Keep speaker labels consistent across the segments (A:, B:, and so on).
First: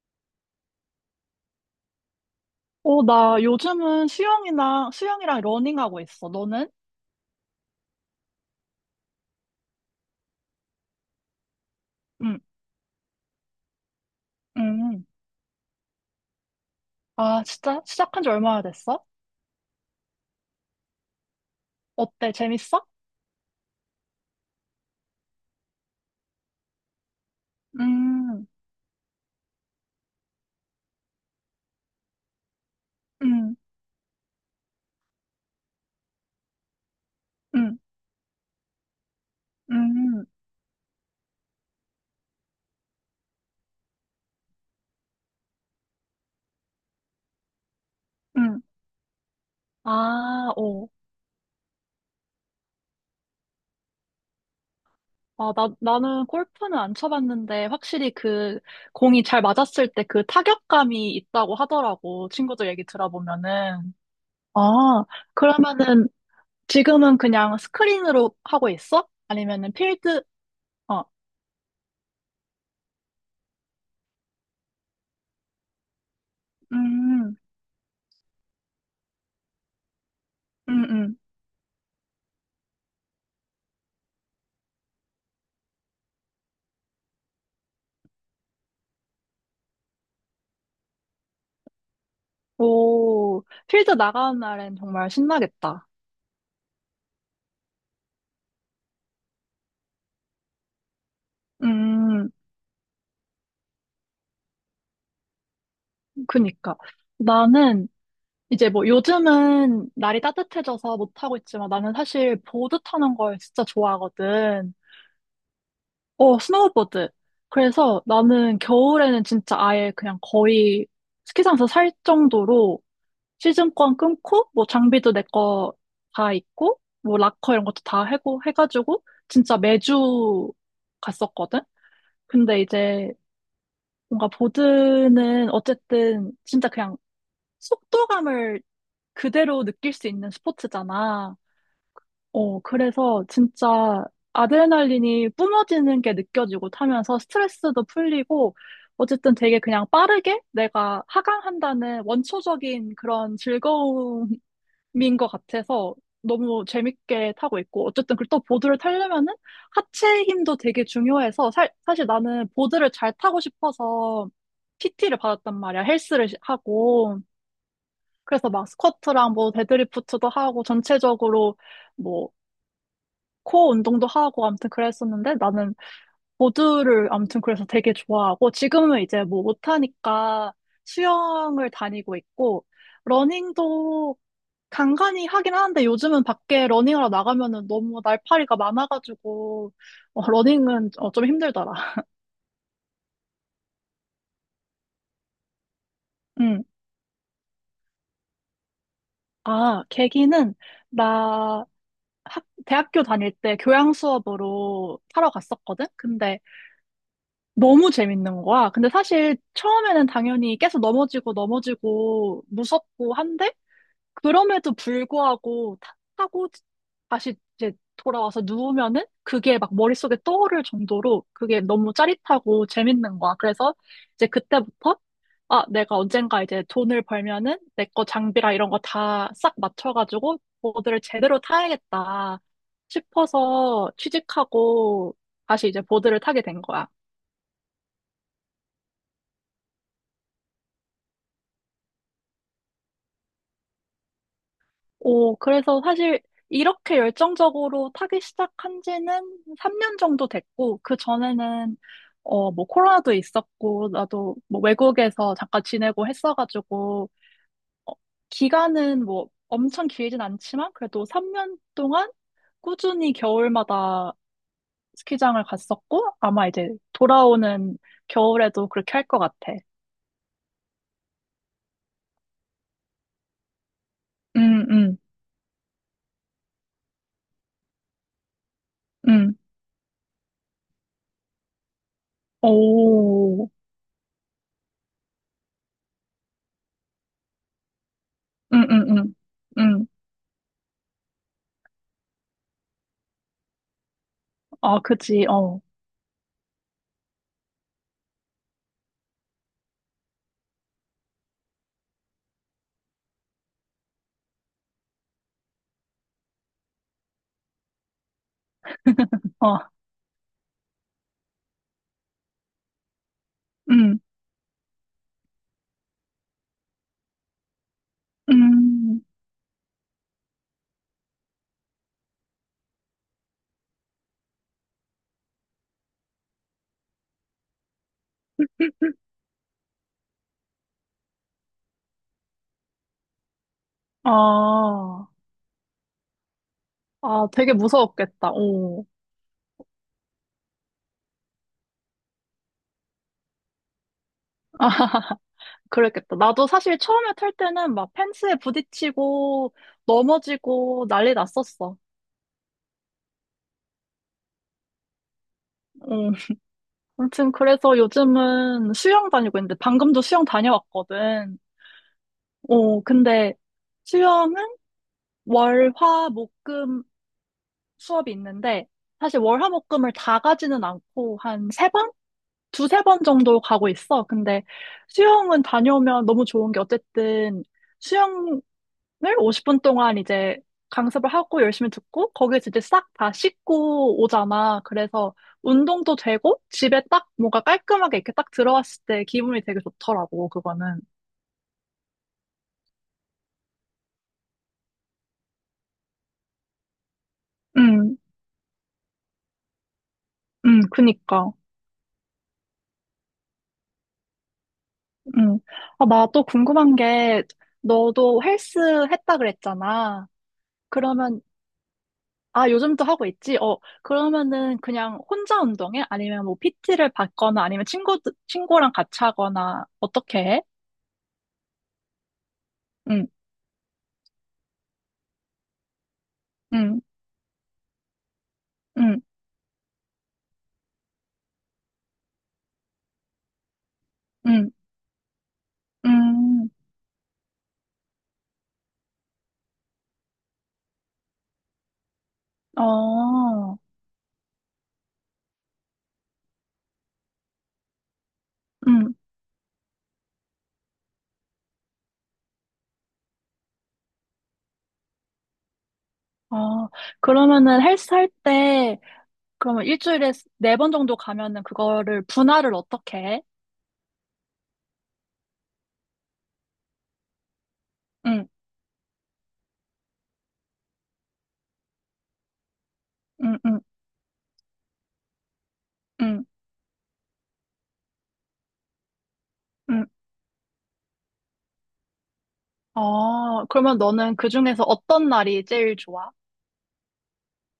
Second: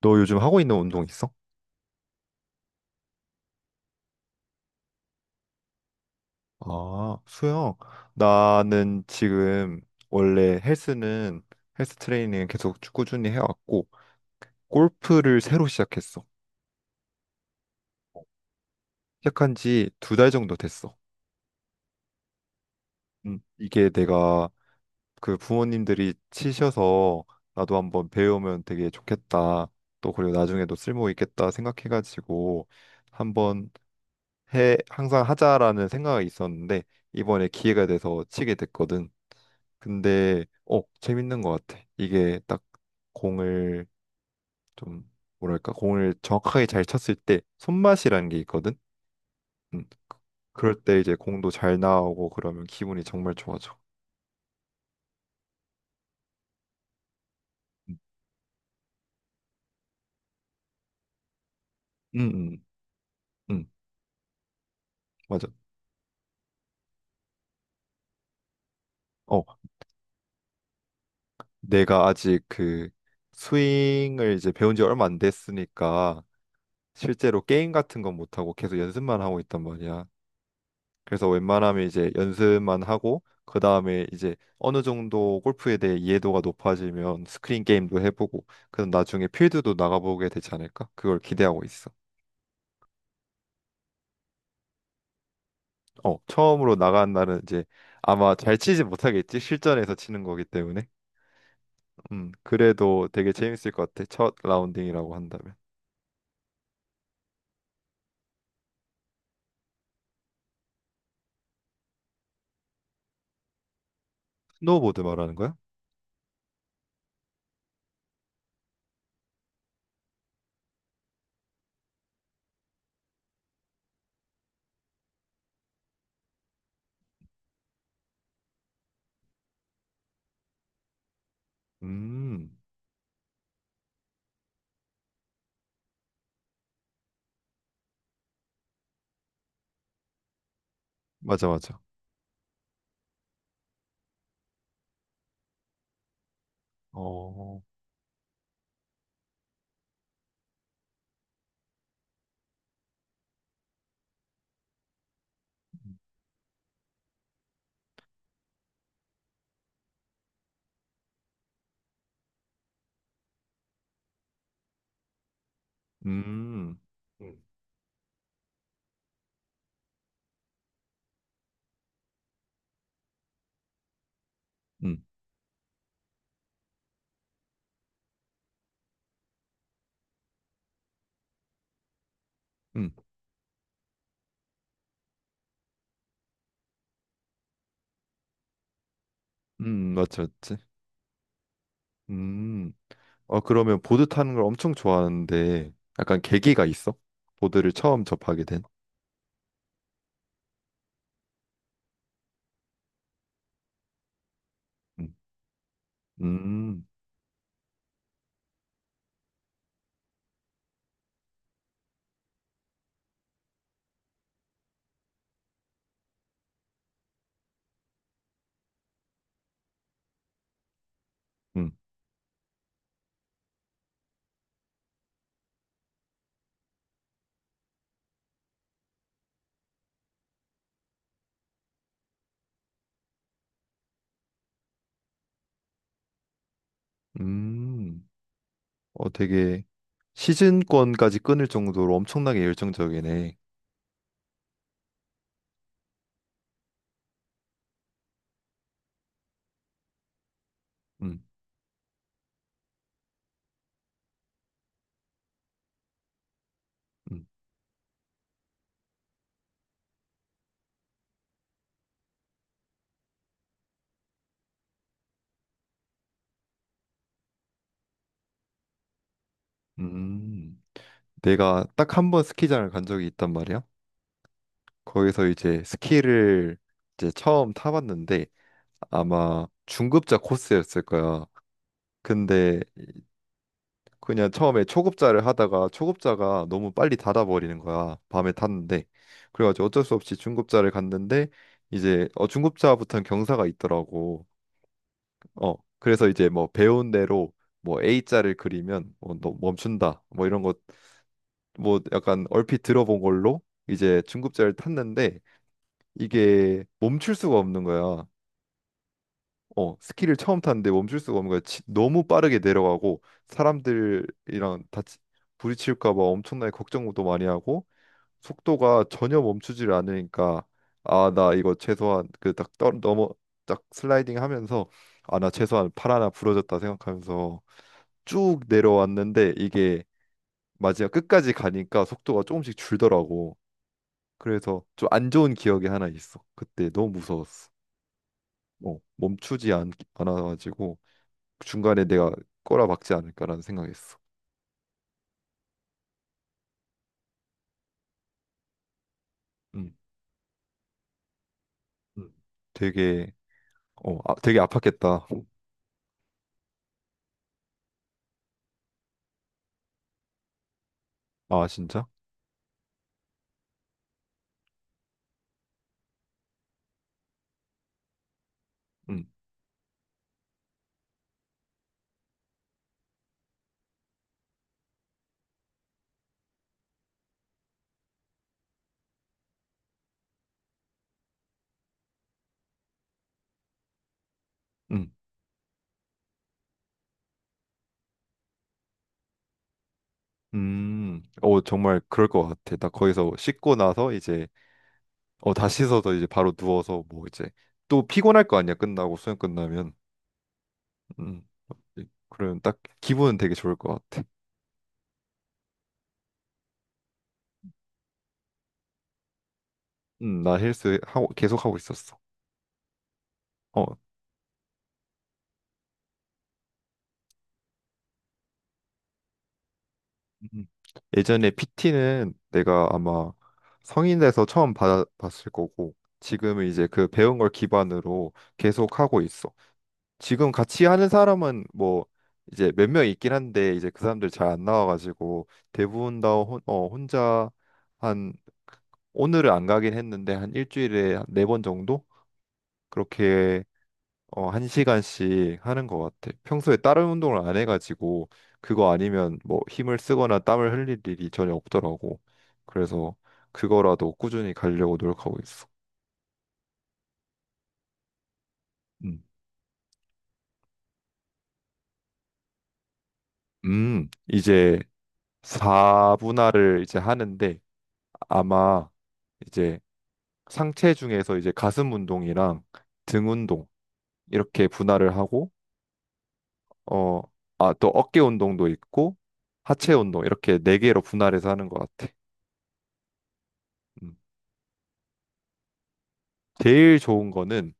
A: 너 요즘 하고 있는 운동 있어?
B: 어, 나 요즘은 수영이랑 러닝하고 있어. 너는?
A: 아, 수영. 나는 지금 원래 헬스는 헬스
B: 응,
A: 트레이닝 계속 쭉 꾸준히 해왔고
B: 응.
A: 골프를 새로 시작했어.
B: 아, 진짜? 시작한 지 얼마나 됐어?
A: 시작한 지 2달 정도 됐어.
B: 어때? 재밌어?
A: 이게 내가 그 부모님들이 치셔서 나도 한번
B: 음,
A: 배우면 되게 좋겠다. 또 그리고 나중에도 쓸모 있겠다 생각해가지고
B: 음,
A: 한번 해 항상 하자라는 생각이 있었는데 이번에
B: 음,
A: 기회가 돼서 치게 됐거든.
B: 음,
A: 근데 재밌는 것 같아. 이게 딱 공을 좀 뭐랄까 공을 정확하게 잘 쳤을 때 손맛이라는 게
B: 음.
A: 있거든. 음, 그-
B: 아,
A: 그럴
B: 오.
A: 때 이제 공도 잘 나오고 그러면 기분이 정말 좋아져.
B: 아, 나는 골프는 안 쳐봤는데,
A: 음,
B: 확실히 그, 공이 잘 맞았을 때 그 타격감이 있다고
A: 음,
B: 하더라고.
A: 음,
B: 친구들 얘기
A: 음,
B: 들어보면은. 아,
A: 맞아.
B: 그러면은 지금은 그냥 스크린으로 하고 있어?
A: 어
B: 아니면은 필드? 어.
A: 내가 아직 그 스윙을 이제 배운 지 얼마 안 됐으니까
B: 음.
A: 실제로 게임 같은 건 못하고 계속 연습만 하고 있단 말이야.
B: 음. 응.
A: 그래서 웬만하면 이제 연습만 하고 그 다음에 이제 어느 정도 골프에 대해 이해도가 높아지면 스크린 게임도 해보고 그럼 나중에 필드도 나가보게 되지 않을까? 그걸 기대하고 있어.
B: 오, 필드 나가는 날엔 정말 신나겠다.
A: 어, 처음으로 나간 날은 이제 아마 잘 치지 못하겠지? 실전에서 치는 거기 때문에.
B: 음,
A: 그래도 되게 재밌을 것 같아. 첫 라운딩이라고 한다면.
B: 그니까. 나는 이제 뭐 요즘은 날이 따뜻해져서 못하고 있지만 나는 사실 보드 타는 걸 진짜 좋아하거든.
A: 스노우보드 말하는 거야?
B: 어, 스노우보드. 그래서 나는 겨울에는 진짜 아예 그냥 거의 스키장에서 살 정도로 시즌권 끊고 뭐 장비도 내 거 다 있고 뭐 락커 이런 것도 다 해고 해가지고 진짜 매주 갔었거든.
A: 음,
B: 근데 이제 뭔가 보드는 어쨌든 진짜 그냥 속도감을 그대로 느낄 수 있는 스포츠잖아.
A: 맞아, 맞아.
B: 어, 그래서 진짜 아드레날린이 뿜어지는 게 느껴지고 타면서
A: 어,
B: 스트레스도 풀리고, 어쨌든 되게 그냥 빠르게 내가 하강한다는 원초적인 그런 즐거움을 민것 같아서 너무 재밌게 타고 있고, 어쨌든 그또 보드를 타려면은 하체 힘도 되게 중요해서 사실 나는 보드를 잘 타고 싶어서 PT를 받았단 말이야. 헬스를
A: 음,
B: 하고 그래서 막 스쿼트랑 뭐 데드리프트도 하고 전체적으로 뭐 코어 운동도 하고 아무튼
A: 음,
B: 그랬었는데, 나는 보드를 아무튼 그래서 되게 좋아하고 지금은 이제 뭐 못하니까 수영을 다니고 있고
A: 음,
B: 러닝도 간간히 하긴 하는데, 요즘은 밖에 러닝하러 나가면은 너무 날파리가 많아가지고
A: 음, 맞지, 맞지.
B: 러닝은 좀 힘들더라.
A: 음. 어, 그러면 보드 타는 걸 엄청 좋아하는데 약간
B: 응.
A: 계기가 있어? 보드를 처음 접하게 된?
B: 아, 계기는 나 대학교 다닐 때 교양 수업으로
A: 음,
B: 타러 갔었거든? 근데
A: 음,
B: 너무 재밌는 거야. 근데 사실 처음에는 당연히 계속 넘어지고 넘어지고 무섭고 한데 그럼에도 불구하고 타고 다시 이제 돌아와서 누우면은 그게 막 머릿속에 떠오를 정도로 그게
A: 음,
B: 너무 짜릿하고 재밌는 거야. 그래서 이제 그때부터 아, 내가 언젠가 이제 돈을 벌면은 내 거 장비랑 이런 거 다 싹 맞춰가지고 보드를 제대로 타야겠다 싶어서 취직하고 다시 이제 보드를 타게 된 거야.
A: 음. 어, 되게 시즌권까지 끊을 정도로 엄청나게 열정적이네.
B: 오, 그래서 사실 이렇게 열정적으로 타기 시작한 지는 3년 정도 됐고, 그
A: 음,
B: 전에는, 뭐, 코로나도 있었고, 나도 뭐, 외국에서 잠깐 지내고 했어가지고,
A: 음,
B: 어, 기간은 뭐, 엄청 길진 않지만, 그래도 3년 동안 꾸준히 겨울마다 스키장을 갔었고, 아마 이제 돌아오는 겨울에도 그렇게 할 것 같아.
A: 음. 내가 딱 1번 스키장을 간 적이 있단 말이야.
B: 응, 응,
A: 거기서 이제 스키를 이제 처음 타봤는데
B: 응.
A: 아마 중급자 코스였을 거야. 근데
B: 오,
A: 그냥 처음에 초급자를 하다가 초급자가 너무 빨리 닫아버리는 거야. 밤에
B: 응,
A: 탔는데.
B: 응, 응.
A: 그래가지고 어쩔
B: 응.
A: 수 없이 중급자를 갔는데 이제 중급자부터는 경사가 있더라고.
B: 아, 그지,
A: 어
B: 어,
A: 그래서 이제 뭐 배운 대로 뭐 A자를 그리면 어, 너 멈춘다. 뭐 이런 것 뭐 약간 얼핏 들어본 걸로 이제 중급자를 탔는데 이게 멈출 수가 없는 거야.
B: 어.
A: 어, 스키를 처음 탔는데 멈출 수가 없는 거야. 너무 빠르게 내려가고
B: 응.
A: 사람들이랑 다치 부딪힐까 봐 엄청나게 걱정도 많이 하고 속도가
B: 음,
A: 전혀 멈추지를 않으니까 아, 나 이거 최소한 그 딱 넘어 딱 슬라이딩 하면서 아, 나 최소한 팔 하나 부러졌다 생각하면서 쭉 내려왔는데 이게 마지막 끝까지 가니까 속도가 조금씩 줄더라고. 그래서
B: 아,
A: 좀 안 좋은 기억이 하나 있어. 그때 너무
B: 아,
A: 무서웠어.
B: 되게 무서웠겠다.
A: 어,
B: 오.
A: 멈추지 않아가지고 중간에 내가 꼬라박지 않을까라는 생각했어.
B: 아, 그랬겠다. 나도 사실 처음에 탈 때는 막 펜스에 부딪히고
A: 음,
B: 넘어지고 난리 났었어.
A: 음, 되게 되게 아팠겠다.
B: 응. 아무튼 그래서 요즘은 수영 다니고 있는데 방금도 수영 다녀왔거든.
A: 아, 진짜?
B: 근데 수영은 월, 화, 목, 금 수업이 있는데
A: 음,
B: 사실 월, 화, 목, 금을 다 가지는 않고 한세번 두세 번 정도 가고 있어. 근데 수영은 다녀오면 너무 좋은 게 어쨌든 수영을 50분 동안 이제 강습을 하고 열심히 듣고 거기에서 이제 싹 다 씻고 오잖아.
A: 음.
B: 그래서 운동도 되고 집에 딱 뭔가 깔끔하게 이렇게 딱 들어왔을 때 기분이 되게 좋더라고, 그거는.
A: 어, 정말 그럴 것 같아. 나 거기서 씻고 나서 이제, 다 씻어서 이제 바로 누워서 뭐 이제 또
B: 응,
A: 피곤할 거 아니야. 끝나고 수영 끝나면.
B: 응,
A: 음,
B: 그니까.
A: 그러면 딱 기분은 되게 좋을 것 같아.
B: 응. 아, 나 또 궁금한 게 너도 헬스 했다 그랬잖아.
A: 나 헬스 하고
B: 그러면
A: 계속 하고 있었어.
B: 요즘도 하고 있지?
A: 어,
B: 그러면은 그냥 혼자 운동해? 아니면 뭐 PT를 받거나 아니면 친구랑 같이 하거나 어떻게 해?
A: 음. 예전에 PT는 내가
B: 응,
A: 아마 성인 돼서 처음 받았을 거고 지금은 이제
B: 응,
A: 그 배운 걸 기반으로 계속 하고
B: 응,
A: 있어. 지금 같이 하는 사람은 뭐 이제 몇 명 있긴 한데 이제 그 사람들 잘 안
B: 응,
A: 나와가지고 대부분 다
B: 응,
A: 혼자 한 오늘은 안 가긴 했는데 한 일주일에 4번 정도 그렇게
B: 어,
A: 어, 1시간씩 하는 것 같아. 평소에 다른 운동을 안 해가지고 그거
B: 응,
A: 아니면 뭐 힘을 쓰거나 땀을 흘릴 일이 전혀 없더라고. 그래서 그거라도 꾸준히 가려고 노력하고 있어.
B: 어. 그러면은 헬스 할 때,
A: 음,
B: 그러면 일주일에 4번 정도 가면은 그거를 분할을 어떻게 해?
A: 이제 4분할을 이제 하는데
B: 응,
A: 아마 이제 상체 중에서 이제 가슴 운동이랑 등
B: 응,
A: 운동
B: 응,
A: 이렇게 분할을 하고
B: 응,
A: 어, 아, 또 어깨 운동도 있고 하체
B: 응.
A: 운동 이렇게 네 개로 분할해서 하는 것 같아.
B: 그러면
A: 음.
B: 너는 그중에서 어떤 날이 제일 좋아?
A: 제일 좋은 거는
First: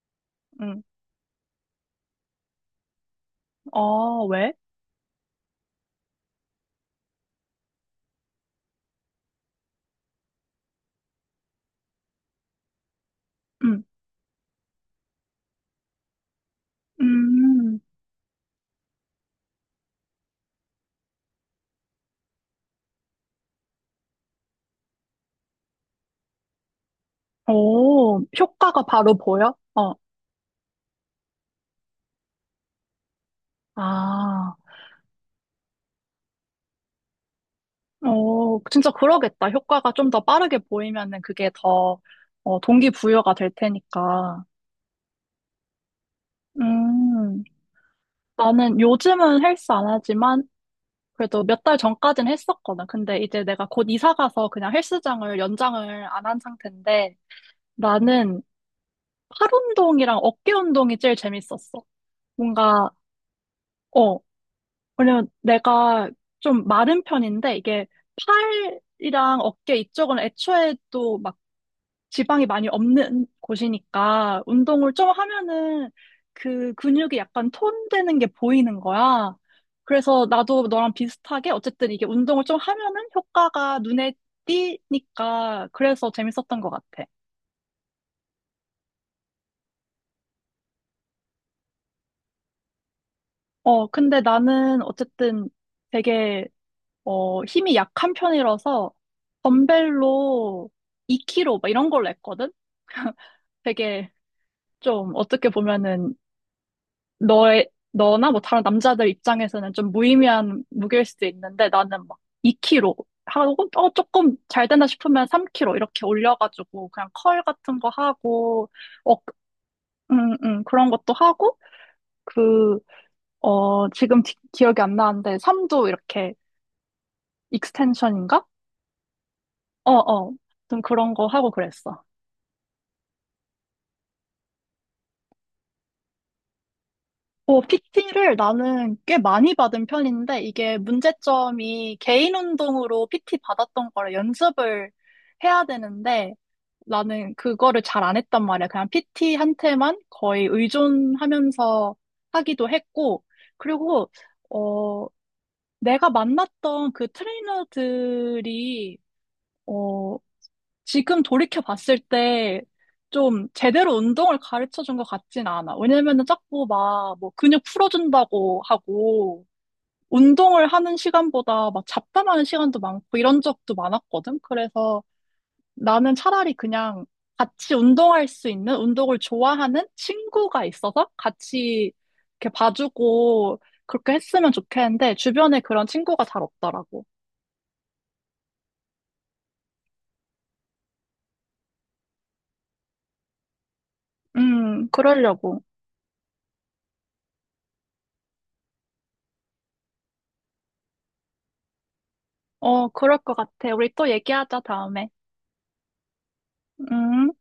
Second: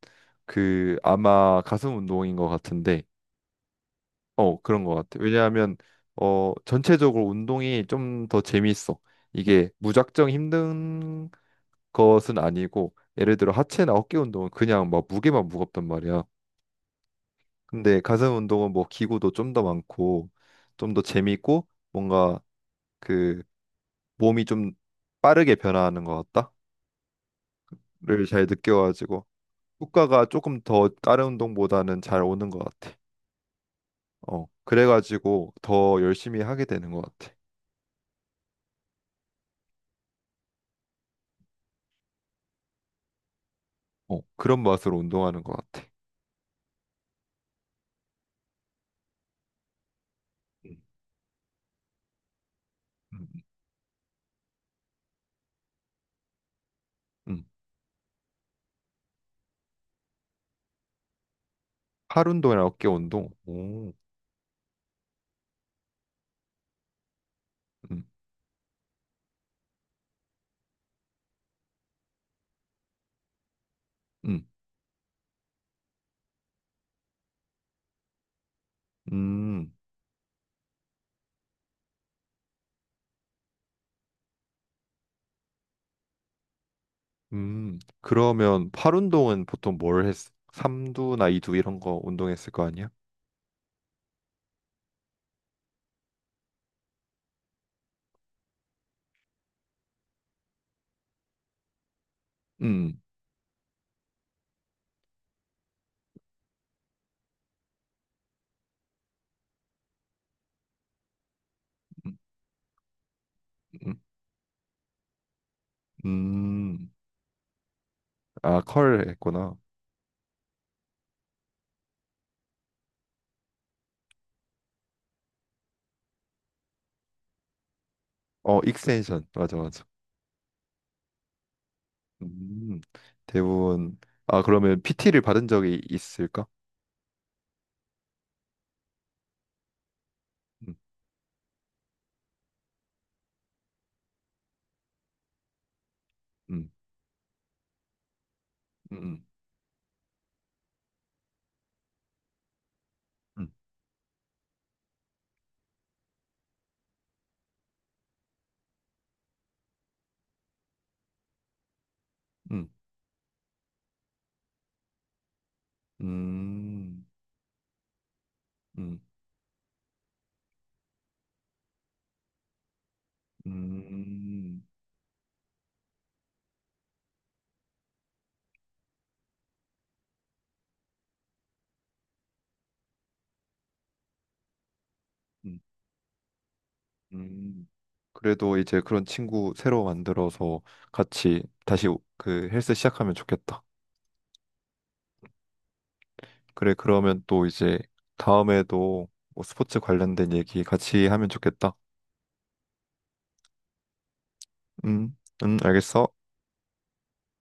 B: 응,
A: 그 아마 가슴 운동인 것 같은데
B: 어, 왜?
A: 어 그런 것 같아 왜냐하면 어 전체적으로 운동이 좀 더 재밌어 이게 무작정 힘든 것은 아니고 예를 들어
B: 응,
A: 하체나 어깨 운동은 그냥 막 무게만 무겁단 말이야
B: 음.
A: 근데 가슴 운동은 뭐 기구도 좀 더 많고 좀 더 재밌고 뭔가 그 몸이 좀 빠르게 변화하는 것
B: 오,
A: 같다를 잘
B: 효과가 바로
A: 느껴가지고
B: 보여? 어,
A: 효과가 조금 더 다른 운동보다는 잘 오는 것 같아 어,
B: 아,
A: 그래가지고 더 열심히 하게 되는 것 같아.
B: 어, 진짜 그러겠다. 효과가 좀 더 빠르게 보이면은 그게 더, 동기부여가 될
A: 어,
B: 테니까.
A: 그런 맛으로 운동하는 것 같아.
B: 음, 나는 요즘은 헬스 안 하지만
A: 음.
B: 그래도 몇 달 전까진 했었거든. 근데
A: 음,
B: 이제 내가 곧 이사 가서 그냥 헬스장을 연장을 안 한 상태인데
A: 음.
B: 나는 팔 운동이랑 어깨 운동이 제일 재밌었어.
A: 팔 운동이랑 어깨
B: 뭔가,
A: 운동. 오,
B: 어, 왜냐면 내가 좀 마른 편인데 이게
A: 음,
B: 팔이랑 어깨 이쪽은 애초에 또 막 지방이 많이 없는 곳이니까
A: 음,
B: 운동을 좀 하면은 그 근육이 약간 톤되는 게 보이는 거야.
A: 음,
B: 그래서 나도 너랑 비슷하게 어쨌든 이게 운동을 좀 하면은 효과가 눈에 띄니까 그래서 재밌었던 것 같아.
A: 그러면 팔 운동은 보통 뭘 했어? 삼두나 이두 이런 거 운동했을 거 아니야?
B: 근데 나는 어쨌든 되게 힘이 약한 편이라서 덤벨로 2kg 막 이런 걸로 했거든?
A: 음,
B: 되게 좀 어떻게 보면은 너나 뭐 다른 남자들 입장에서는 좀 무의미한 무게일 수도 있는데 나는
A: 음,
B: 막 2kg 하고
A: 음.
B: 조금 잘 된다 싶으면 3kg 이렇게
A: 음.
B: 올려가지고 그냥 컬 같은 거
A: 아,
B: 하고
A: 컬
B: 어,
A: 했구나.
B: 그런 것도 하고 그, 지금 기억이 안 나는데 3도 이렇게 익스텐션인가?
A: 어, 익스텐션. 맞아, 맞아.
B: 어, 어. 좀 그런 거 하고 그랬어.
A: 음, 대부분. 아, 그러면 PT를 받은 적이 있을까?
B: PT를 나는 꽤 많이 받은 편인데,
A: 음,
B: 이게 문제점이 개인 운동으로 PT 받았던 거를 연습을 해야 되는데,
A: 음,
B: 나는 그거를 잘 안 했단 말이야. 그냥
A: 음,
B: PT한테만 거의 의존하면서 하기도 했고,
A: 음,
B: 그리고, 어, 내가 만났던 그 트레이너들이, 어, 지금 돌이켜 봤을 때
A: 음,
B: 좀 제대로 운동을 가르쳐 준 것 같진 않아. 왜냐면은 자꾸
A: 음.
B: 막 뭐 근육 풀어준다고
A: 음,
B: 하고 운동을 하는 시간보다 막 잡담하는 시간도 많고 이런 적도 많았거든.
A: 음,
B: 그래서 나는 차라리 그냥 같이 운동할 수 있는 운동을 좋아하는 친구가 있어서 같이 이렇게 봐주고 그렇게 했으면 좋겠는데
A: 음,
B: 주변에 그런 친구가 잘 없더라고.
A: 음. 그래도 이제 그런 친구 새로 만들어서 같이 다시 그 헬스 시작하면 좋겠다.
B: 그러려고.
A: 그래, 그러면 또 이제 다음에도 뭐 스포츠 관련된 얘기 같이 하면 좋겠다.
B: 어, 그럴 것 같아. 우리 또 얘기하자, 다음에.
A: 음, 알겠어.
B: 음.